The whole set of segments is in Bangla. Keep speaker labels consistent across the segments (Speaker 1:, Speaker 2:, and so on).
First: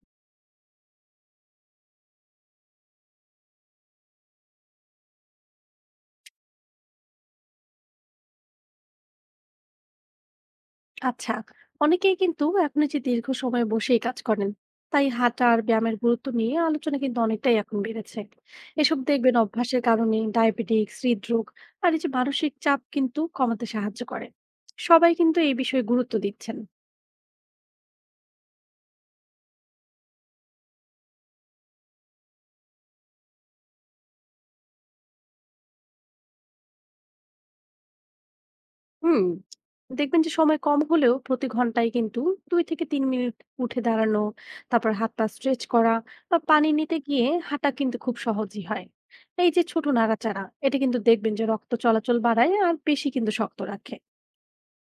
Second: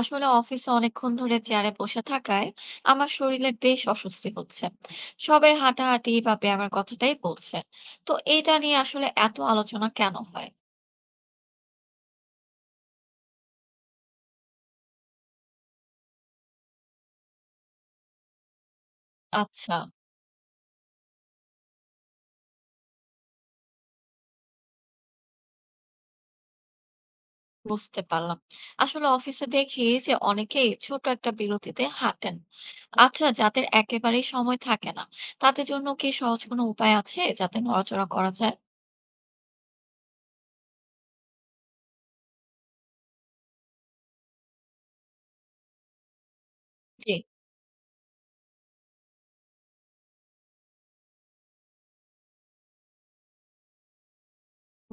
Speaker 1: আসলে অফিসে অনেকক্ষণ ধরে চেয়ারে বসে থাকায় আমার শরীরে বেশ অস্বস্তি হচ্ছে। সবাই হাঁটাহাঁটি বা ব্যায়ামের কথাটাই বলছে। তো এটা নিয়ে আসলে এত আলোচনা কেন হয়?
Speaker 2: আচ্ছা, অনেকেই কিন্তু এখন এই যে দীর্ঘ সময় বসেই কাজ করেন। তাই হাঁটা আর ব্যায়ামের গুরুত্ব নিয়ে আলোচনা কিন্তু অনেকটাই এখন বেড়েছে। এসব দেখবেন
Speaker 1: আচ্ছা,
Speaker 2: অভ্যাসের কারণে ডায়াবেটিক্স, হৃদরোগ আর এই যে মানসিক চাপ কিন্তু কমাতে সাহায্য করে। সবাই কিন্তু এই বিষয়ে গুরুত্ব দিচ্ছেন।
Speaker 1: বুঝতে পারলাম। আসলে অফিসে দেখি যে অনেকেই ছোট একটা বিরতিতে হাঁটেন। আচ্ছা, যাদের একেবারেই সময় থাকে না, তাদের জন্য কি সহজ কোনো উপায় আছে যাতে নড়াচড়া করা যায়?
Speaker 2: হুম, দেখবেন যে সময় কম হলেও প্রতি ঘন্টায় কিন্তু ২ থেকে ৩ মিনিট উঠে দাঁড়ানো, তারপর হাত পা স্ট্রেচ করা বা পানি নিতে
Speaker 1: জি,
Speaker 2: গিয়ে হাঁটা কিন্তু খুব সহজই হয়। এই যে ছোট নাড়াচাড়া এটা কিন্তু দেখবেন যে রক্ত চলাচল বাড়ায় আর পেশি কিন্তু শক্ত রাখে।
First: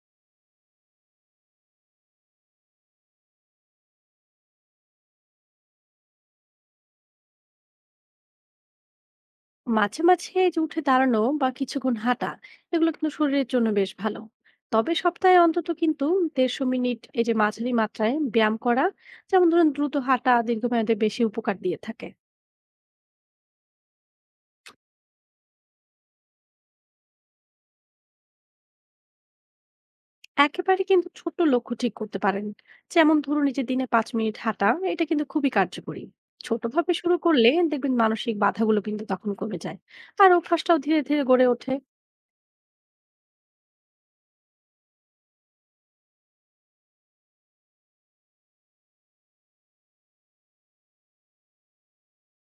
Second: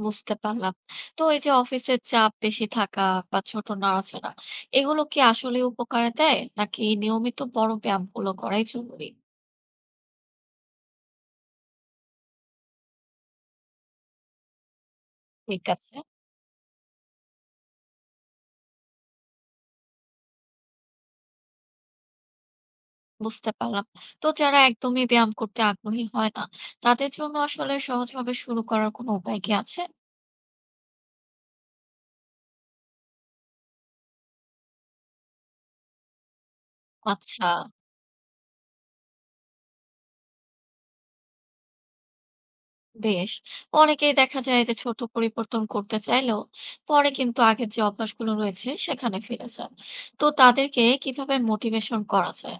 Speaker 1: বুঝতে পারলাম। তো এই যে অফিসের চাপ বেশি থাকা বা ছোট নড়াচড়া, এগুলো কি আসলে উপকারে দেয়? নাকি নিয়মিত বড় ব্যায়ামগুলো করাই জরুরি?
Speaker 2: মাঝে মাঝে এই যে উঠে দাঁড়ানো বা কিছুক্ষণ হাঁটা এগুলো কিন্তু শরীরের জন্য বেশ ভালো। তবে সপ্তাহে
Speaker 1: ঠিক
Speaker 2: অন্তত
Speaker 1: আছে,
Speaker 2: কিন্তু ১৫০ মিনিট এই যে মাঝারি মাত্রায় ব্যায়াম করা, যেমন ধরুন দ্রুত হাঁটা দীর্ঘমেয়াদে বেশি উপকার দিয়ে থাকে।
Speaker 1: বুঝতে পারলাম। তো যারা একদমই ব্যায়াম করতে আগ্রহী হয় না, তাদের জন্য আসলে সহজভাবে শুরু করার কোনো উপায় কি আছে?
Speaker 2: একেবারে কিন্তু ছোট্ট লক্ষ্য ঠিক করতে পারেন, যেমন ধরুন এই যে দিনে ৫ মিনিট হাঁটা এটা কিন্তু খুবই কার্যকরী। ছোটভাবে শুরু
Speaker 1: আচ্ছা,
Speaker 2: করলে দেখবেন মানসিক বাধাগুলো কিন্তু তখন কমে যায় আর অভ্যাসটাও ধীরে ধীরে গড়ে ওঠে।
Speaker 1: বেশ। অনেকেই দেখা যায় যে ছোট পরিবর্তন করতে চাইলেও পরে কিন্তু আগের যে অভ্যাসগুলো রয়েছে সেখানে ফিরে যান। তো তাদেরকে কিভাবে মোটিভেশন করা যায়?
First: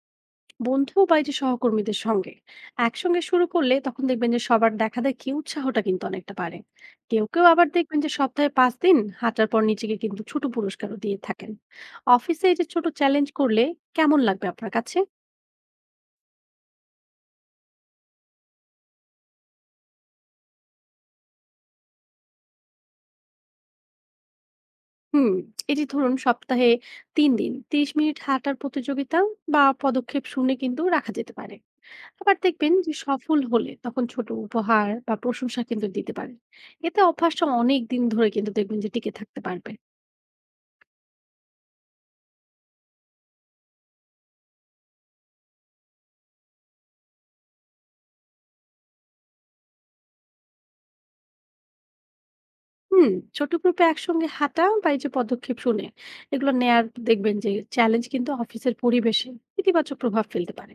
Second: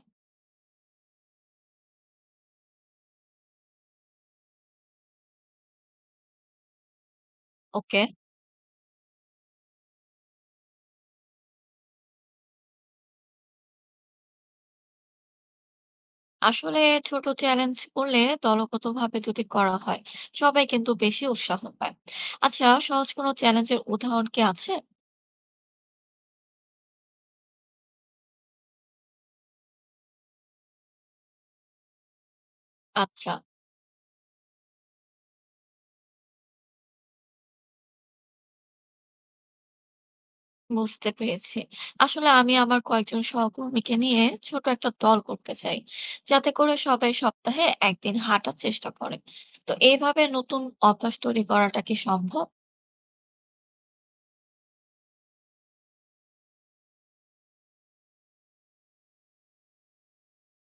Speaker 2: বন্ধু বা এই যে সহকর্মীদের সঙ্গে একসঙ্গে শুরু করলে তখন দেখবেন যে সবার দেখা দেখি উৎসাহটা কিন্তু অনেকটা বাড়ে। কেউ কেউ আবার দেখবেন
Speaker 1: ওকে।
Speaker 2: যে সপ্তাহে ৫ দিন হাঁটার পর নিজেকে কিন্তু ছোট পুরস্কারও দিয়ে থাকেন। অফিসে এই যে ছোট চ্যালেঞ্জ করলে কেমন লাগবে আপনার কাছে?
Speaker 1: আসলে ছোট চ্যালেঞ্জ করলে, দলগতভাবে যদি করা হয়, সবাই কিন্তু বেশি উৎসাহ পায়। আচ্ছা, সহজ কোনো চ্যালেঞ্জের উদাহরণ কি আছে?
Speaker 2: হুম, এটি ধরুন সপ্তাহে ৩ দিন ৩০ মিনিট হাঁটার প্রতিযোগিতা বা পদক্ষেপ শুনে কিন্তু রাখা যেতে পারে। আবার দেখবেন যে
Speaker 1: আচ্ছা,
Speaker 2: সফল হলে তখন ছোট উপহার বা প্রশংসা কিন্তু দিতে পারে। এতে অভ্যাসটা অনেক দিন ধরে কিন্তু দেখবেন যে টিকে থাকতে পারবে।
Speaker 1: বুঝতে পেরেছি। আসলে আমি আমার কয়েকজন সহকর্মীকে নিয়ে ছোট একটা দল করতে চাই, যাতে করে সবাই সপ্তাহে একদিন হাঁটার চেষ্টা করে। তো এইভাবে নতুন অভ্যাস তৈরি করাটা কি সম্ভব?
Speaker 2: হুম, ছোট গ্রুপে একসঙ্গে হাঁটা বা এই যে পদক্ষেপ শুনে এগুলো নেয়ার দেখবেন যে চ্যালেঞ্জ কিন্তু অফিসের পরিবেশে ইতিবাচক প্রভাব ফেলতে পারে।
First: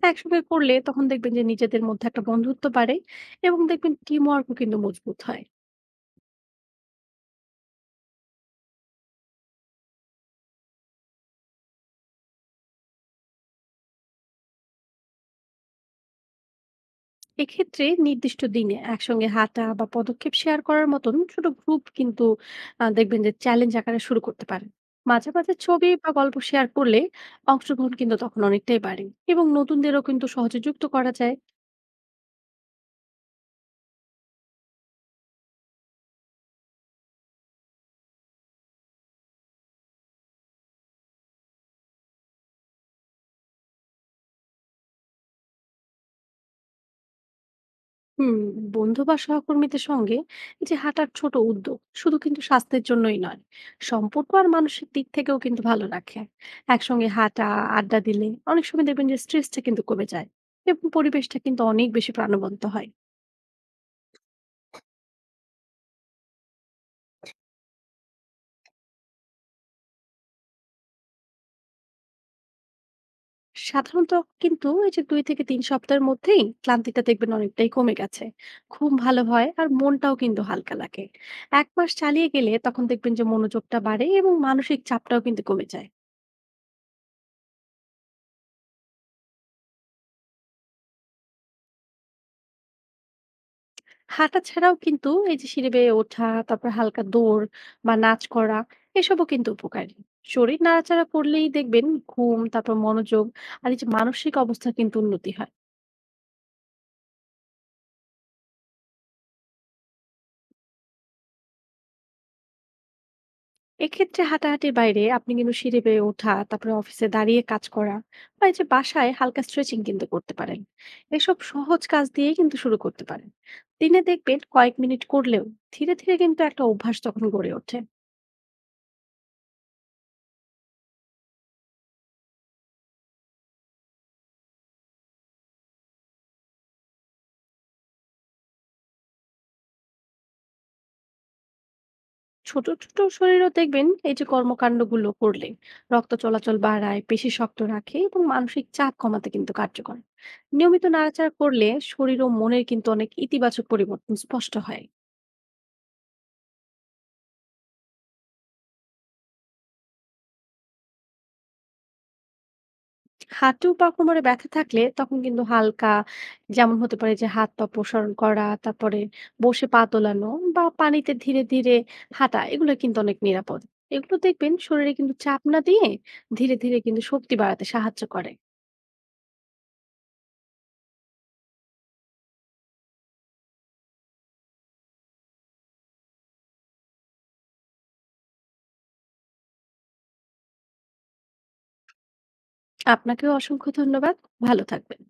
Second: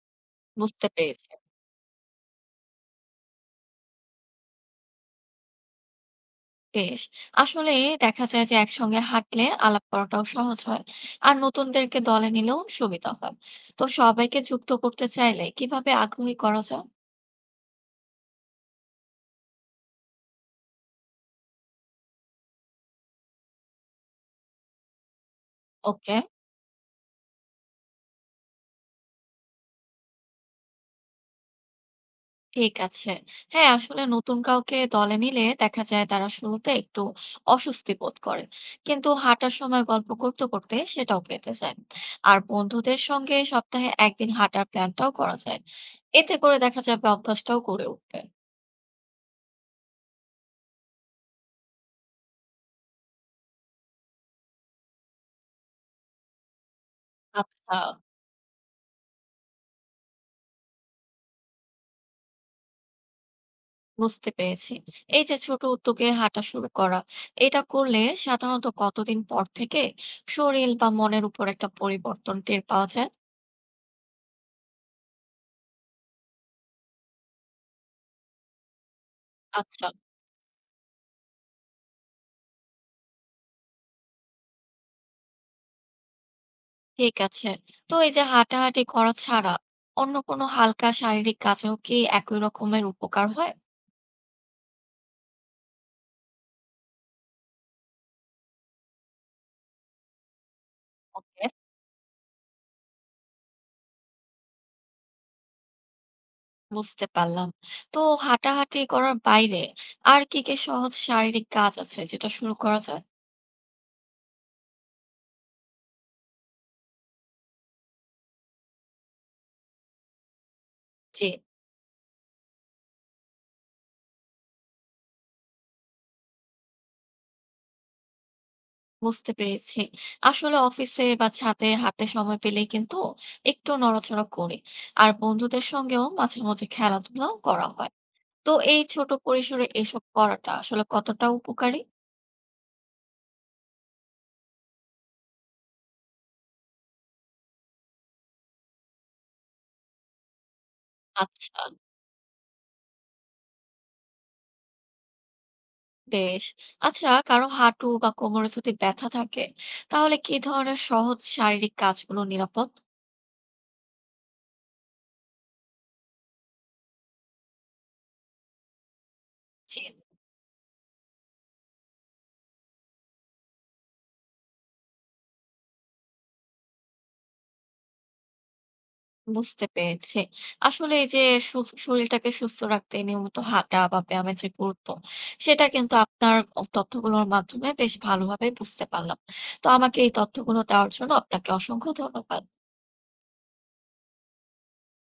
Speaker 2: তা একসঙ্গে করলে
Speaker 1: বুঝতে
Speaker 2: তখন
Speaker 1: পেরেছি।
Speaker 2: দেখবেন যে নিজেদের মধ্যে একটা বন্ধুত্ব বাড়ে এবং দেখবেন টিম ওয়ার্কও কিন্তু মজবুত হয়।
Speaker 1: বেশ। আসলে দেখা যায় যে একসঙ্গে হাঁটলে আলাপ করাটাও সহজ হয়, আর নতুনদেরকে দলে নিলেও সুবিধা হয়। তো সবাইকে যুক্ত করতে চাইলে কিভাবে আগ্রহী করা যায়?
Speaker 2: এক্ষেত্রে নির্দিষ্ট দিনে একসঙ্গে হাঁটা বা পদক্ষেপ শেয়ার করার মতন ছোট গ্রুপ কিন্তু দেখবেন যে চ্যালেঞ্জ আকারে শুরু করতে পারেন। মাঝে মাঝে ছবি বা
Speaker 1: ওকে।
Speaker 2: গল্প শেয়ার করলে অংশগ্রহণ কিন্তু তখন অনেকটাই বাড়ে এবং নতুনদেরও কিন্তু সহজে যুক্ত করা যায়।
Speaker 1: ঠিক আছে। হ্যাঁ, আসলে নতুন কাউকে দলে নিলে দেখা যায় তারা শুরুতে একটু অস্বস্তি বোধ করে, কিন্তু হাঁটার সময় গল্প করতে করতে সেটাও কেটে যায়। আর বন্ধুদের সঙ্গে সপ্তাহে একদিন হাঁটার প্ল্যানটাও করা যায়। এতে করে দেখা যাবে অভ্যাসটাও গড়ে উঠবে।
Speaker 2: হুম, বন্ধু বা সহকর্মীদের সঙ্গে এই যে হাঁটার ছোট উদ্যোগ শুধু কিন্তু স্বাস্থ্যের জন্যই নয়, সম্পর্ক আর মানসিক দিক থেকেও কিন্তু ভালো রাখে। একসঙ্গে হাঁটা,
Speaker 1: আচ্ছা,
Speaker 2: আড্ডা দিলে অনেক সময় দেখবেন যে স্ট্রেসটা কিন্তু কমে যায় এবং পরিবেশটা কিন্তু অনেক বেশি প্রাণবন্ত হয়।
Speaker 1: বুঝতে পেরেছি। এই যে ছোট উদ্যোগে হাঁটা শুরু করা, এটা করলে সাধারণত কতদিন পর থেকে শরীর বা মনের উপর একটা পরিবর্তন টের পাওয়া যায়?
Speaker 2: সাধারণত কিন্তু এই যে ২-৩ সপ্তাহের মধ্যেই ক্লান্তিটা দেখবেন অনেকটাই কমে গেছে। ঘুম ভালো হয় আর
Speaker 1: আচ্ছা,
Speaker 2: মনটাও কিন্তু হালকা লাগে। ১ মাস চালিয়ে গেলে তখন দেখবেন যে মনোযোগটা বাড়ে এবং মানসিক চাপটাও কিন্তু কমে যায়।
Speaker 1: ঠিক আছে। তো এই যে হাঁটাহাঁটি করা ছাড়া অন্য কোনো হালকা শারীরিক কাজেও কি একই রকমের উপকার হয়?
Speaker 2: হাঁটা ছাড়াও কিন্তু এই যে সিঁড়ি বেয়ে ওঠা, তারপর হালকা দৌড় বা নাচ করা এসবও কিন্তু উপকারী। শরীর নাড়াচাড়া করলেই
Speaker 1: ওকে,
Speaker 2: দেখবেন ঘুম, তারপর মনোযোগ আর এই যে মানসিক অবস্থার কিন্তু উন্নতি হয়।
Speaker 1: বুঝতে পারলাম। তো হাঁটাহাঁটি করার বাইরে আর কি কি সহজ শারীরিক কাজ আছে যেটা শুরু করা যায়?
Speaker 2: এক্ষেত্রে হাঁটাহাঁটির বাইরে আপনি কিন্তু সিঁড়ি বেয়ে ওঠা, তারপরে অফিসে দাঁড়িয়ে কাজ করা বা এই যে বাসায় হালকা স্ট্রেচিং কিন্তু করতে পারেন।
Speaker 1: জি।
Speaker 2: এসব সহজ কাজ দিয়ে কিন্তু শুরু করতে পারেন। দিনে দেখবেন কয়েক মিনিট করলেও ধীরে ধীরে কিন্তু একটা অভ্যাস তখন গড়ে ওঠে।
Speaker 1: বুঝতে পেরেছি। আসলে অফিসে বা ছাদে হাঁটতে সময় পেলেই কিন্তু একটু নড়াচড়া করি। আর বন্ধুদের সঙ্গেও মাঝে মাঝে খেলাধুলাও করা হয়। তো এই ছোট পরিসরে এসব করাটা আসলে কতটা উপকারী?
Speaker 2: ছোট ছোট শরীরও দেখবেন এই যে কর্মকাণ্ডগুলো করলে রক্ত চলাচল বাড়ায়, পেশি শক্ত রাখে এবং মানসিক চাপ কমাতে কিন্তু কার্যকর। নিয়মিত নাড়াচাড়া
Speaker 1: আচ্ছা,
Speaker 2: করলে শরীর ও মনের কিন্তু অনেক ইতিবাচক পরিবর্তন স্পষ্ট হয়।
Speaker 1: বেশ। আচ্ছা, কারো হাঁটু বা কোমরে যদি ব্যথা থাকে, তাহলে কি ধরনের সহজ শারীরিক কাজগুলো নিরাপদ?
Speaker 2: হাঁটু বা কোমরে ব্যথা থাকলে তখন কিন্তু হালকা, যেমন হতে পারে যে হাত পা প্রসারণ করা, তারপরে বসে পা
Speaker 1: জি।
Speaker 2: দোলানো বা পানিতে ধীরে ধীরে হাঁটা এগুলো কিন্তু অনেক নিরাপদ। এগুলো দেখবেন শরীরে কিন্তু চাপ না দিয়ে ধীরে ধীরে কিন্তু শক্তি বাড়াতে সাহায্য করে।
Speaker 1: বুঝতে পেরেছি। আসলে এই যে সু শরীরটাকে সুস্থ রাখতে নিয়মিত হাঁটা বা ব্যায়ামের যে গুরুত্ব, সেটা কিন্তু আপনার তথ্যগুলোর মাধ্যমে বেশ ভালোভাবে বুঝতে পারলাম। তো আমাকে এই তথ্যগুলো দেওয়ার জন্য আপনাকে অসংখ্য ধন্যবাদ।
Speaker 2: আপনাকেও অসংখ্য ধন্যবাদ। ভালো থাকবেন।